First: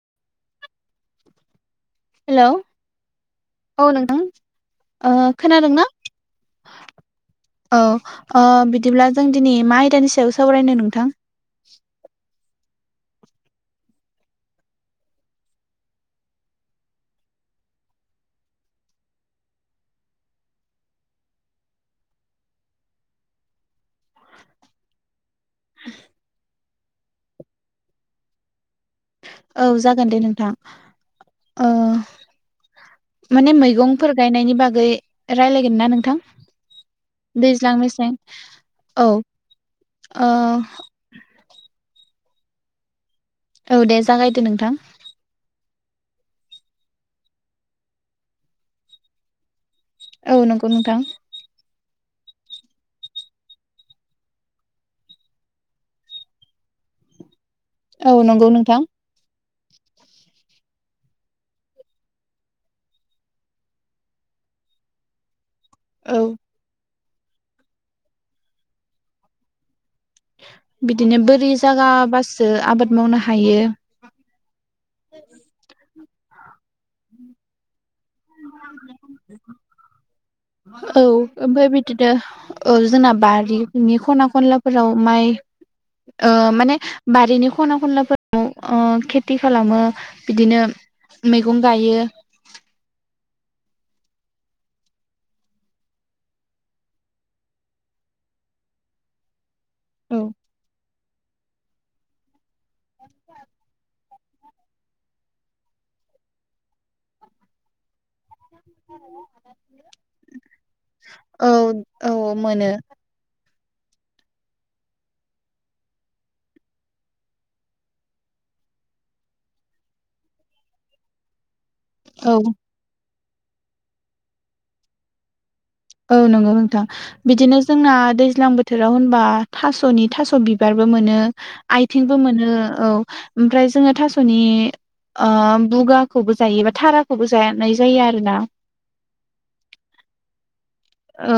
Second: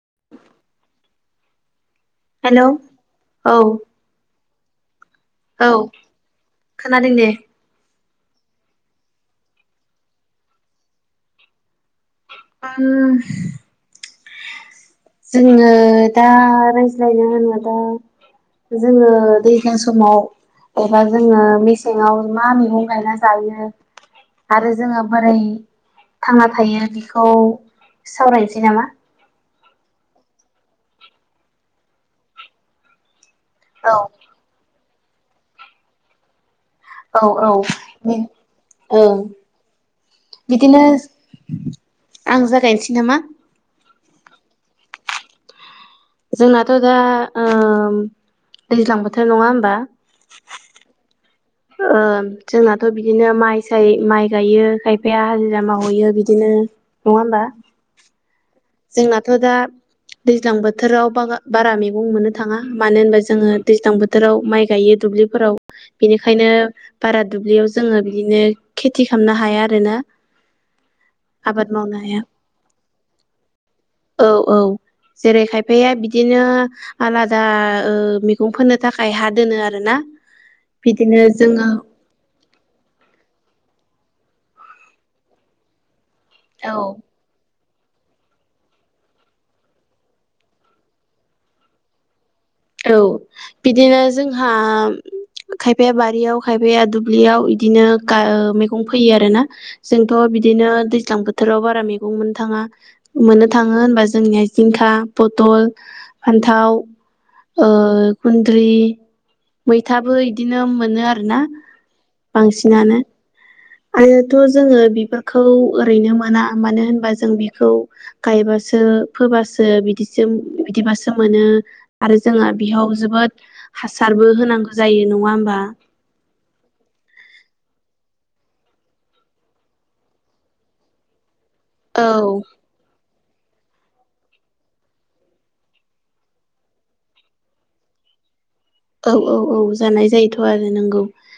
[inaudible] Hello औ नोंथां ओ औ खोनादों ना खोनादों दे औ ओ‌ बिदिब्ला जों दिनै मा आयदानि सायाव सावरायनो नोंथां [inaudible] जोङो दा रायज्लायनो होनो बा जोङो दैज्लां समाव एबा जोङो मेसेङाव मा मैगं गायना जायो आरो जोङो बोरै थांना थायो बेखौ सावरायनोसै नामा औ जागोन दे नोंथां ओ माने औ मैगंफोर गायनायनि बागै रायलायगोन ना नोंथां औ औ दैज्लां मेसें बे औ ओ बिदिनो आं जागायनोसै नामा औ दे जागायदो नोंथां जोंनाथ' दा ओ दैज्लां बोथोर नङा होमबा औ नंगौ नोंथां ओ‌जोंनाथ' बिदिनो माइ साइ माइ गायो खायफाया हाजिरा मावहैयो बिदिनो नङा होमबा औ नंगौ नों जोंनाथ' दा दैज्लां बोथोराव बारा मैगं मोननो थाङा मानो होनबा जोङो दैज्लां बोथोराव माइ गाय यो दुब्लिफोराव औ बेनिखायनो बारा दुब्लियाव जोङो बिदिनो खेथि खालामनो हाया आरोना बिदिनो बोरि आबाद मावनो हाया जागाबासो आबाद मावनो हायो औ औ जेरै खायफाया बिदिनो आलादा औ मैगं फोनो थाखाय हा दोनो आरोना औ बिदिनो जोङो ओमफ्राय बिदिनो औ जोंना बारिनि खना ख खनलाफोराव माइ ओ माने औ बारिनि ख खना खनलाफोराव ओ खेथि खालामो बिदिनो मैगं गायो‌। औ बिदिनो जोंहा खायफाया बारियाव खायफाया दुब्लियाव बिदिनो गा मैगं फोयो आरोना। जोंथ' औ बिदिनो दैज्लां बोथोराव बारा मैगं मोननो थाङा। मोननो थाङो होनबा जोंनिया जिंखा, पथल, फान्थाव ओ गुन्द्रि मैथाबो इदिनो मोनो आरोना। औ मोनो बांसिनानो आरोथ जोङो बिबारखौ ओरैनो मोना मानो होनबा जों बिखौ गायबा सो फोबासो बिदिसो बिदिबासो मोनो। आरो औ जोंहा बेयाव जोबोद हासारबो होनांगौ जायो नङा होमबा? औ नंगौ नोंथां बिदिनो जोंना दैज्लां बोथोराव होनबा थास'नि थास' बिबार बो मोनो आथिंबो औ मोनो औ मफ्राय जोङो थास'नि ओ बुगाखौबो जायोबा थाराखौबो जानाय जायो आरोना। औ औ औ जानाय जायोथ' आरो नोंगौ। औ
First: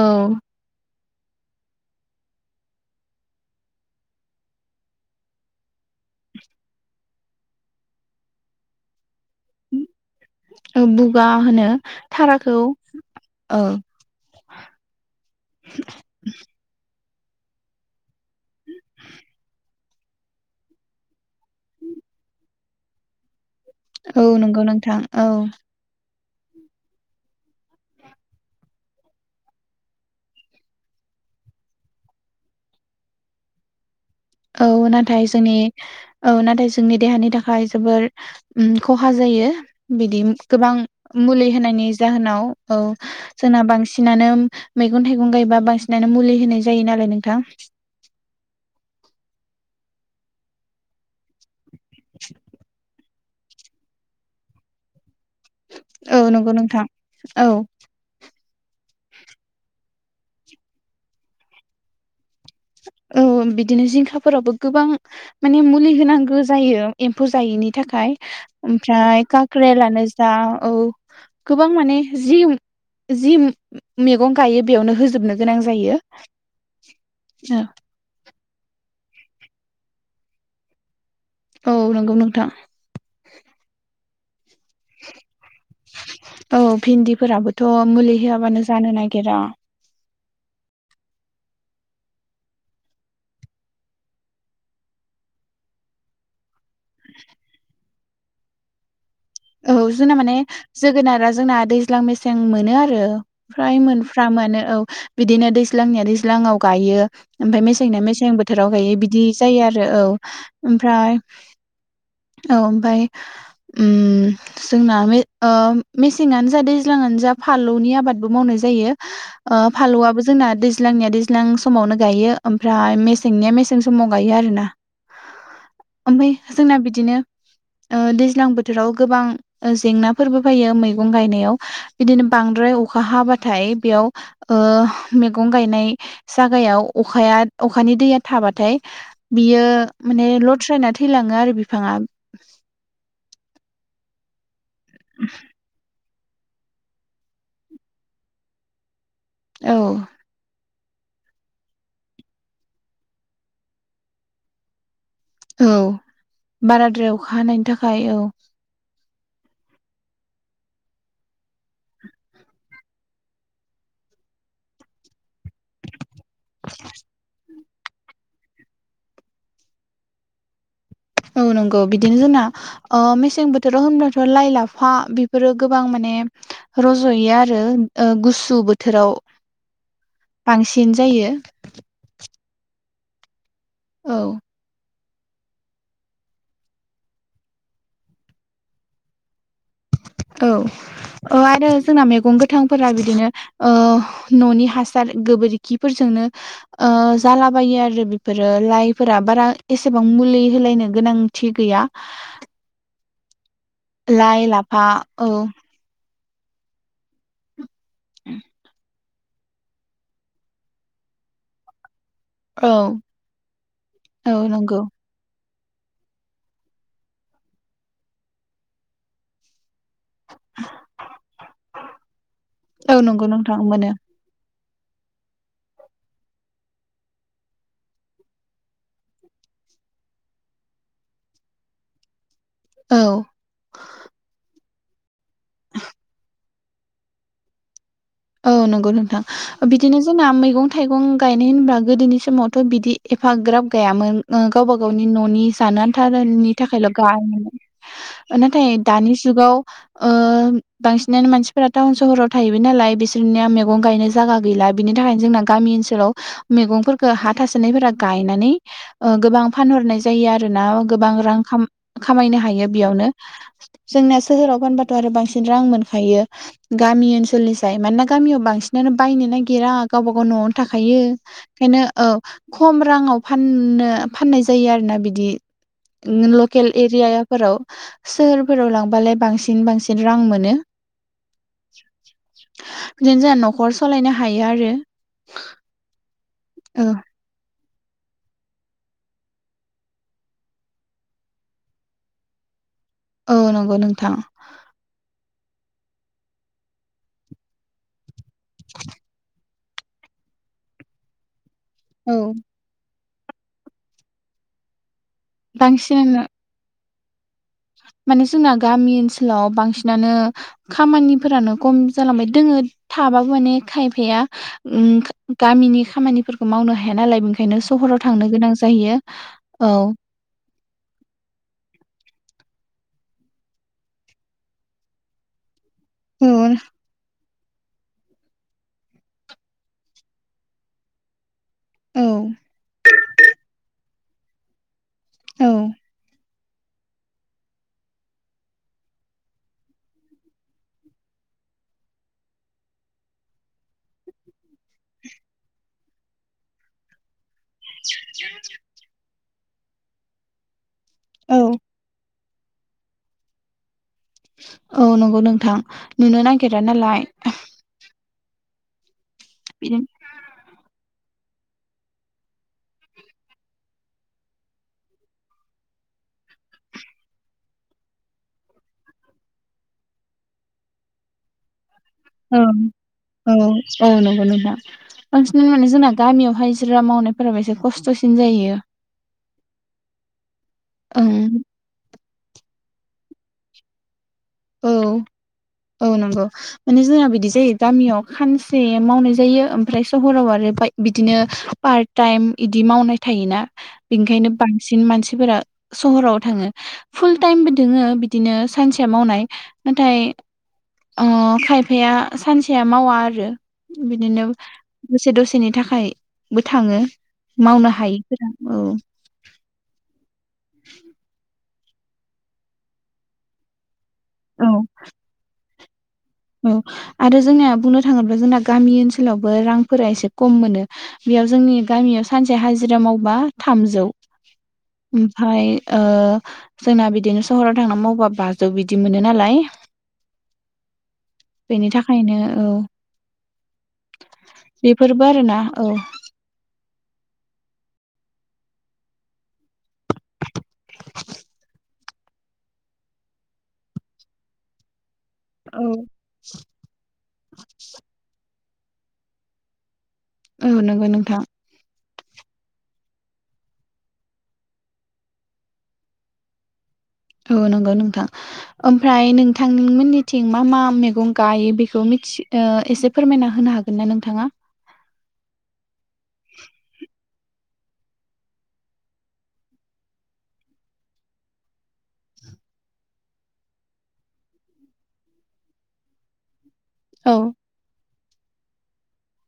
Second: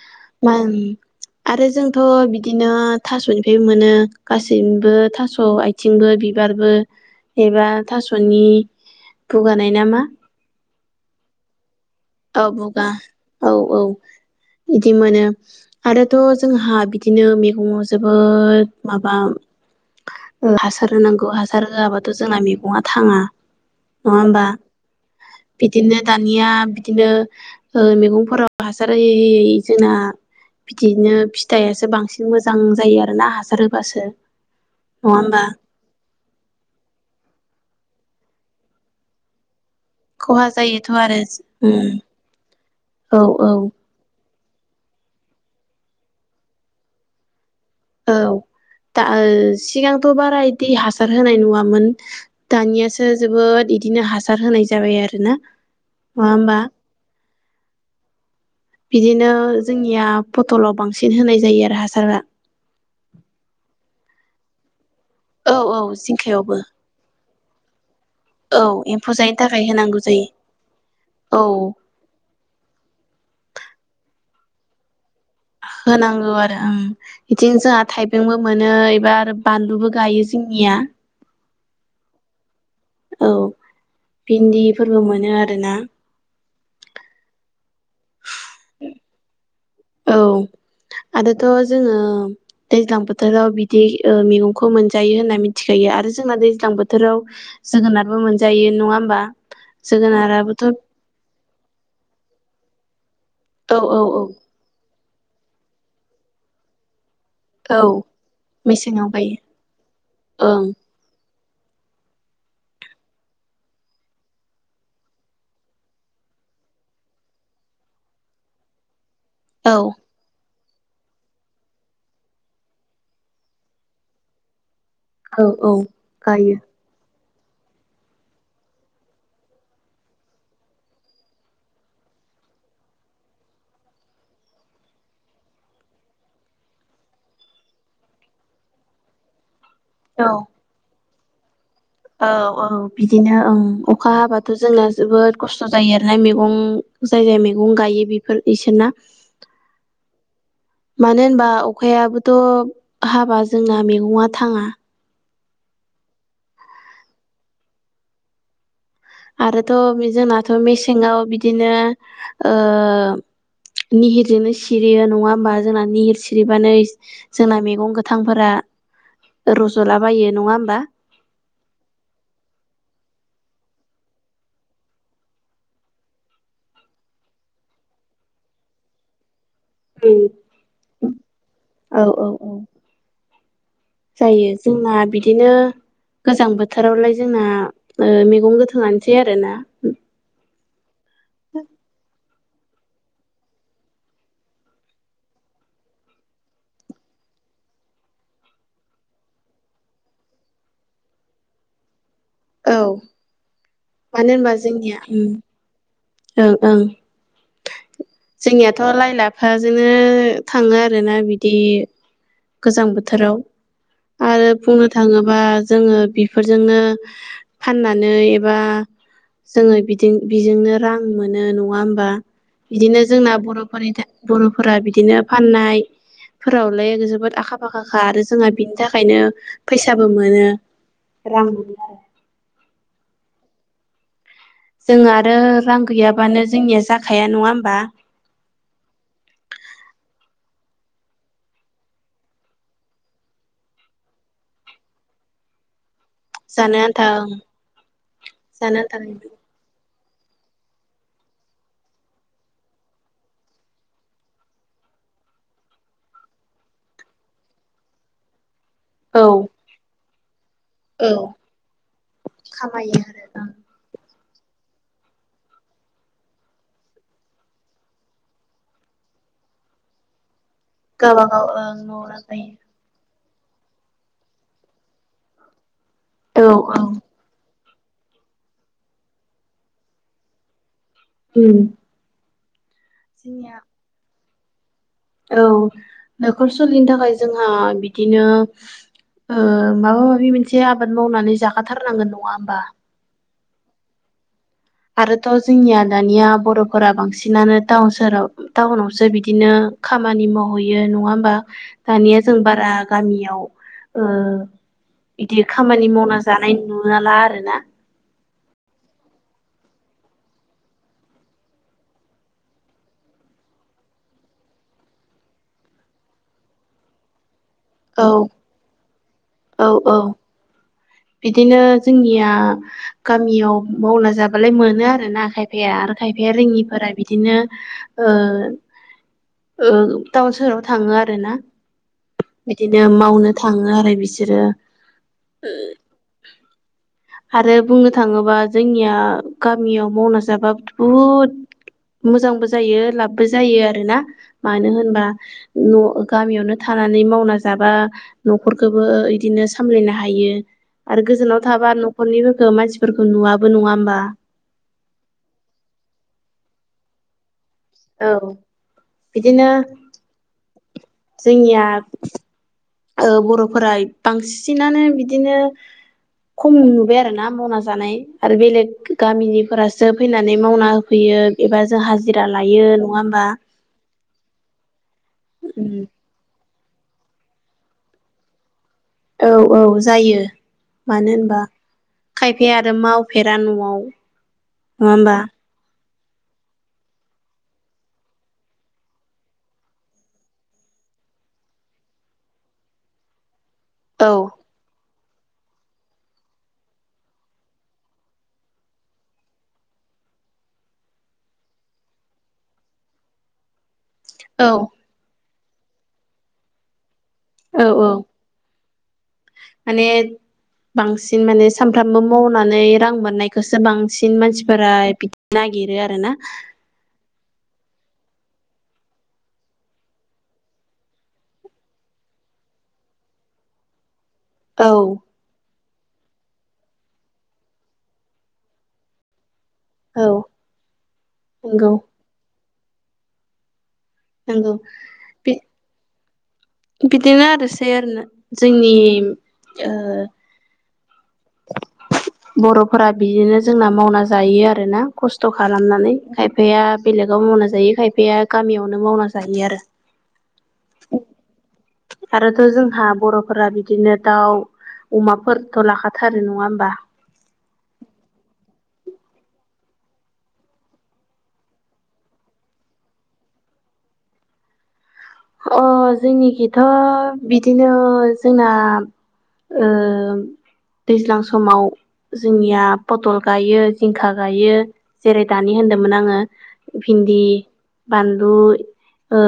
मा आरो जोंथ' बिदिनो थास'निफ्राय मोनो गासैबो थास' आथिंबो बिबारबो एबा थास'नि बुगानाय नामा बुगा होनो थारा औ बुगा औ औ बिदि मोनो आरोथ' जोंहा बिदिनो मैगङाव जोबोद माबा हासार होनांगौ हासार होआबाथ' जोंना मैगङा थाङा। नङा होमबा नंगौ नोंथां औ बिदिनो दानिया बिदिनो मैगंफोराव हासार होयै होयै जोंना बिदिनो फिथाइासो बांसिन मोजां जायो आरो ना हासार होबासो। औ नाथाय होमबा जोंनि औ नाथाय जोंनि देहानि था खाय जोबोर उम खहा जायो। बिदि खहा गोबां जायोथ' आरो मुलि होनायनि उम जाहोनाव औ जोंना बांसिनानो मैगं थाइगं गायबा बांसिनानो मुलि होनाय जायो नालाय नोंथां। औ दा सिगांथ' बारा इदि हासार होनाय नङा मोन दानियासो जोबोद इदिनो हासार होनाय जाबाय आरो ना। औ नंगौ नोंथां औ। बिदिनो जोंनिया फथलाव बांसिन होनाय जायो आरो हासारा। औ बिदिनो जिंखाफोरावबो गोबां औ माने औ मुलि होनांगौ जिंखायावबो जायो एम एम्फौ जायैनि थाखाय औ एम्फौ ओमफ्राय जायैनि थाखाय होनांगौ काक्रेलानो जायो जा ओ औ गोबां माने जि जि मैगं गायो बेयावनो हो होनांगौ आरो ओं। बिदिनो जोंहा थाइबेंबो मोनो एबा आरो बानलुबो गायो जोंनिया। औ नंगौ नोंथां। औ भिन्दिफोरबो मोनो आरोना। थ' मुलि होआबानो जानो नागिरा। औ आरोथ जोङो दैज्लां बोथोराव बिदि मैगंखौ मोनजायो होनना मिथिखायो। आरो जोंना दैज्लां बोथोराव जोगोनारबो मोनजायो नङा होमबा। औ जोंना माने जोगोनाराबोथ' जोगोनारा जोंना दैज्लां मेसें मोनो आरो। औ फ्राय औ औ मोनफ्रामोआनो औ बिदिनो दैज्लांनिया दैज्लाङआव गायो ओमफ्राय औ मेसें ना मेसें बोथोराव गायो बिदि जायो आरो औ ओं ओमफ्राय औ ओमफाय उम जोंना मेसेंआनो ओ जा दैज्लांआनो जा फालौनि आबादबो मावनाय जायो। औ फालौआबो जोंना दै ज्लांनिया दैज्लां समावनो गायो ओमफ्राय मेसेंनिया मेसें समाव गायो आरोना। औ औ ओमफफ्राय गायो जोंना बिदिनो दैज्लां बोथोराव। गोबां जेंनाफोरबो फैयो मैगं गायनायाव बिदिनो बांद्राय अखा हाबाथाय बेयाव। मैगं गायनाय जागायाव अखाया अखानि दैया थाबाथाय बियो माने औ लथ्रायना थैलाङो आरो बिफाङा औ औ बिदिनो ओं अखा हाबाथ' जोंना जोबोद खस्थ' जायो आरो। फ्राय मैगं जाय जाय मैगं गायो बेफोर बिसोरना। औ। मानो होनबा अखायाबोथ' हाबा जोंना मैगङा थाङा। औ बाराद्राय अखा हानायनि थाखाय औ। आरोथ' जोंनाथ' मेसेङाव बिदिनो ओ। निहिरजोंनो सिरियो नङा होमबा जोंना निहिर सिरिबानो जोंना मे- -गं गोथांफोरा रज'लाबायो नङा होमबा। औ नंगौ बिदिनो जोंना ओ मेसें बोथोराव होनब्लाथ' लाइ लाफा बेफोरो गोबां माने। रज'यो आरो गुसु बोथोराव बांसिन जायो। औ औ औ औ जायो जोंना बिदिनो। गोजां बोथोरावलाय जोंना मैगं गोथांआानोसै आरोना औ आरो जोंना मैगं। गोथांफोरा बिदिनो न'नि हासार गोबोरखिफोरजोंनो ओ जाला। बायो आरो बेफोरो लाइफोरा बारा एसेबां मुलि होलायनो गोनांथि गैया। औ मानो लाइ होनबा लाफा जोंनिया। औ ओं ओं जोंनियाथ' लाइ ला -फाजोंनो थाङो आरोना बिदि। औ गोजां बोथोराव औ आरो नंगौ बुंनो थाङोबा। जोङो बेफोरजोंनो फाननानै एबा जोङो। बेजोंनो रां मोनो नङा होनबा बिदिनो औ नंगौ जोंना नोंथां बर'फोरनि मोनो बर' फोरा बिदिनो फाननाय फोरावलाय जोबोद। आखा फाखाखा आरो जोंहा बिनि थाखायनो फैसाबो मोनो। रां औ। जों आरो रां गैयाबानो जोंनिया जाखाया नङा होमबा। औ नंगौ नोंथां बिदिनो जोंना मैगं थाइगं गायनाय होनबा गोदोनि समावथ' बिदि। एफाग्राब गायामोन गावबा गावनि न'नि जानो आनथा फोथारनि जानो थाखायल' आन्था गाय ओं नाथाय जानो आन्था दानि जुगाव। ओ बांसिनानो मानसिफोरा टाउन सहराव थाहैबाय नालाय बिसोर। बिसोरनिया मैगं गायनो जायगा गैला बिनि थाखायनो जोंना गामि ओनसोलाव मैगंफोरखौ हा थासोनायफोरा गायनानै। औ गोबां फानहरनाय जायो आरो। ना औ गोबां रां खामायनो हायो खामायो बेयावनो आरो ओं जोंना सोह -राव फानबाथ' आरो बांसिन रां मोनखायो गामि ओनोलनिस्राय मानोना। गामियाव बांसिनानो बायनो नागिरा गावबा गाव न'आवनो थाखायो गावबागाव ओं ओंखायनो न'आव औ लागायो खम राङाव फाननो फाननाय जायो आरोना बिदि औ लकेल औ एरियाफोराव। सोहोरफोराव लांबालाय बांसिन बांसिन रां मोनो। उम बिदिनो जोंहा जोंनिया न'खर सालायनो हायो आरो। औ न'खर सलिनो औ थाखाय जोंहा बिदिनो। ओ माबा माबि मोनसे आबाद मावनानै जाखाथारनांगोन नङा होमबा। औ नंगौ नोंथां। आरोथ' जोंनिया दानिया बर'फोरा बांसिनानो टाउन सोहोराव टाउनावसो बिदिनो। खामानि मावहैयो नङा होमबा औ दानिया जों बारा। गामियाव बिदि ओ खामानि मावना बांसिनानो जानाय नुवाला आरोना माने जोंना गामि ओनसोलाव बांसिनानो खामानिफोरानो खम जालांबाय दोङो। थाबाबो माने खायफाया गामिनि खामानिफोरखौ मावनो हाया नालाय। बे ओंखायनो सहराव औ थांनो गोनां जायो। औ औ बिदिनो जोंनिया गामियाव मावना जाबालाय मोनो आरोना खाय- -फाया आरो औ खायफाया रोङिफोरा बिदिनो ओ ओ टाउन सोहोराव थाङो आरो ना औ बिदिनो मावनो थाङो आरो बिसोरो औ आरो बुंनो थाङोबा जोंनिया गामियाव मावना जाब्लाबो बुहुद मोजांबो जायो लाबबो जायो आरोना मानो होनबा न' गामियावनो था नानै मावना जाबा न'खरखौबो इदिनो सामलायनो हायो आरो गोजानाव औ थाबा नख'रनिफोरखौ मानसिफोरखौ नुवाबो नङा होमबा? औ नंगौ नोंथां नुनो नागिरा नालाय। औ बिदिनो जोंनिया आरो बर'फोरा बांसिनानो बिदिनो खम नुबाय आरोना मावना जानाय आरो बेलेग गामिनिफोरासो फैनानै मावना होफैयो। [unintelligible] औ लायो नङा होमबा औ औ नंगौ नोंथां। बांसिनानो उम माने जोंना गामियाव हाजिरा मावनायफोराबा एसे खस्थ'सिन जायो। औ औ जायो मानो होनबा ओं खायफाया आरो मावफेरा न'आव नङा औ होमबा? औ नंगौ माने जोंहा बिदि जायो गामियाव खानसे मावनाय जायो। ओमफ्राय सहराव आरो बा बिदिनो पार्ट टाइम बिदि मावनाय थायोना औ बेनिखायनो बांसिन मानसि फोरा सहराव थाङो फुल टाइमबो दोङो बिदिनो सानसेया मावनाय नाथाय ओ खायफाया सानसेया मावा आरो। बिदिनो औ दसे दसेनि थाखायबो थाङो। औ मावनो औ हायैफोरा औ माने बांसिन माने सानफ्रामबो मावनानै रां मोननायखौसो बां सिन औ मानसिफोरा बिदिनो नागिरो। आरोना औ आरो जोंनिना बुंनो थाङोब्ला जोंना गामि ओनसोलावबो रांफोरा एसे खम मोनो बेयाव जोंनि गामियाव सा से हाजिरा मावबा थामजौ औ ओमफ्राय ओ जोंना बिदिनो सहराव थांना मावबा बाजौ बिदि मोनो नालाय औ नंगौ बेनि थाखायनो औ नंगौ बेफोरबो बि आरोना औ बिदिनो आरोसै आरोना जोंनि ओ [unintelligible] बर'फोरा बिदिनो जोंना मावना जायो आरो ना। खस्थ' खालामनानै खायफाया बेलेगाव मावना जायो खायफाया गामियावनो मावना जायो आरो। औ नंगौ नोंथां आरोथ' जोंहा बर'फोरा बिदिनो दाउ अमाफोरथ' लाखा थारो नङा होमबा? औ नंगौ नोंथां ओमफ्राय नोंथांमोननिथिं मा मा मैगं गायो बेखौ मिथि एसे फोरमायना होनो हागोन ना नोंथाङा? अ जोंनिखिथ' बिदिनो जोंना ओ दैज्लां समाव जोंनिया पथल गायो जिंखा गायो जेरै दानि होनदोंमोन आङो औ भिन्दि बानलु ओ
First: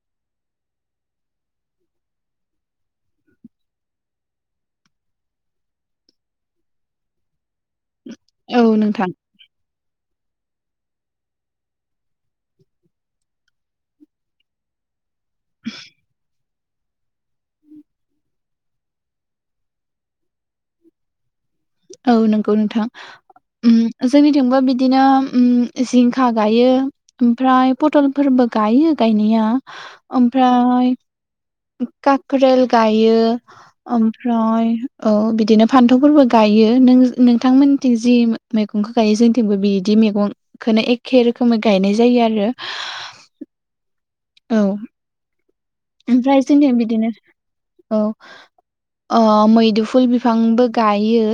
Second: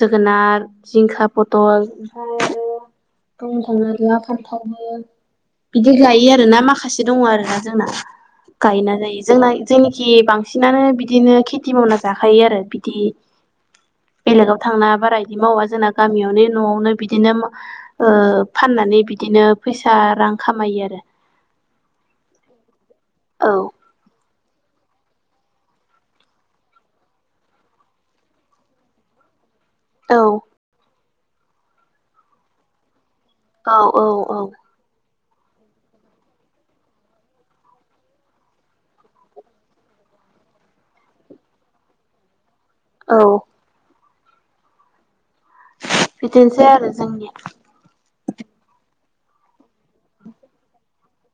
जोगोनार जिंखा फथल [unintelligible] फान्थावबो बिदि गायो आर ना माखासे दङ आरोना जोंना औ नोंथां गायनानै जोंनाय जेनिखि बांसिनानो बिदिनो खेथि मावना जाखायो आरो बिदि बेलेगाव थांना बारा इदि मावा जोंना गामियावनो न'आवनो बिदिनो फाननानै बिदिनो फैसा रां खामायो आरो औ नंगौ नोंथां आरो जोंनि थिंबो बिदिनो जिंखा गायो ओमफ्राय पटलफोरबो गायो गायनाया औ ओमफ्राय काक्रेल गायो औ औ औ ओमफ्राय औ बिदिनो फान्थावफोरबो गायो नोंथांमोनथिं जि मैगंखौ गायो जोंथिंबो बिदि मैगंखौनो एखे रोखोम रोखोमै गायनाय जायो आरो औ औ ओमफ्राय बिदिनोसै जोंनिया आरो बिदिनो जोंनिया औ मैदुफुल बिफांबो गायो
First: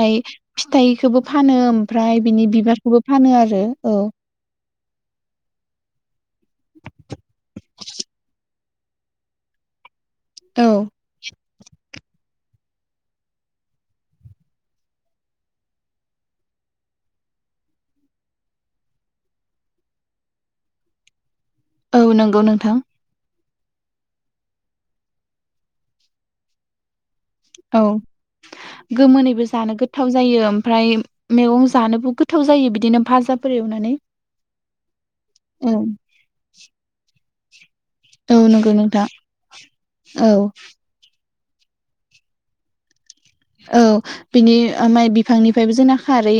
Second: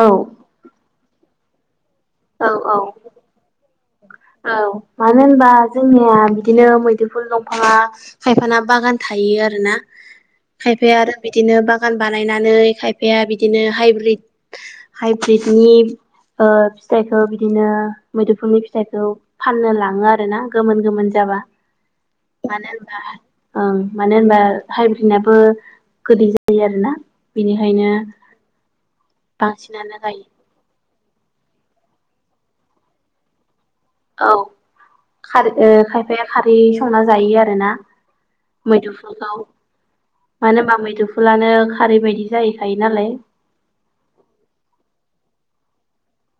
औ फिथाइ बेखौबो फानो ओमफ्राय बिनि औ औ बिबारखौबो फानो आरो औ औ मानो होनबा जोंनिया बिदिनो मैदुफुल दंफाङा खायफाना बागान थायो आरोना औ खायफाया आरो बिदिनो बागान बानायनानै खायफाया बिदिनो हाइब्रिद हाइब्रिदनि ओ फिथाइखौ बिदिनो मैदुफुनि फिथाइखौ फाननो लाङो आरो ना गोमोन गोमोन जाबा औ नंगौ मानो नोंथां होनबा ओं मानो होनबा हाइब्रिनाबो गोदै जायो आरोना औ बेनिखायनो गोमोनैबो जानो बांसिनानो गोथाव जायो गायो ओमफ्राय मैगं जानोबो गोथाव जायो बिदिनो भाजाफोर एवना औ खारै खायफाया खारै संना जायो आरोना औ नंगौ नोंथां मैदुफुलखौ औ मानो होनबा मैदु लानो खारै बायदि जाहैखायो नालाय औ बिनि माइ बिफांनिफ्रायबो जोंना खारै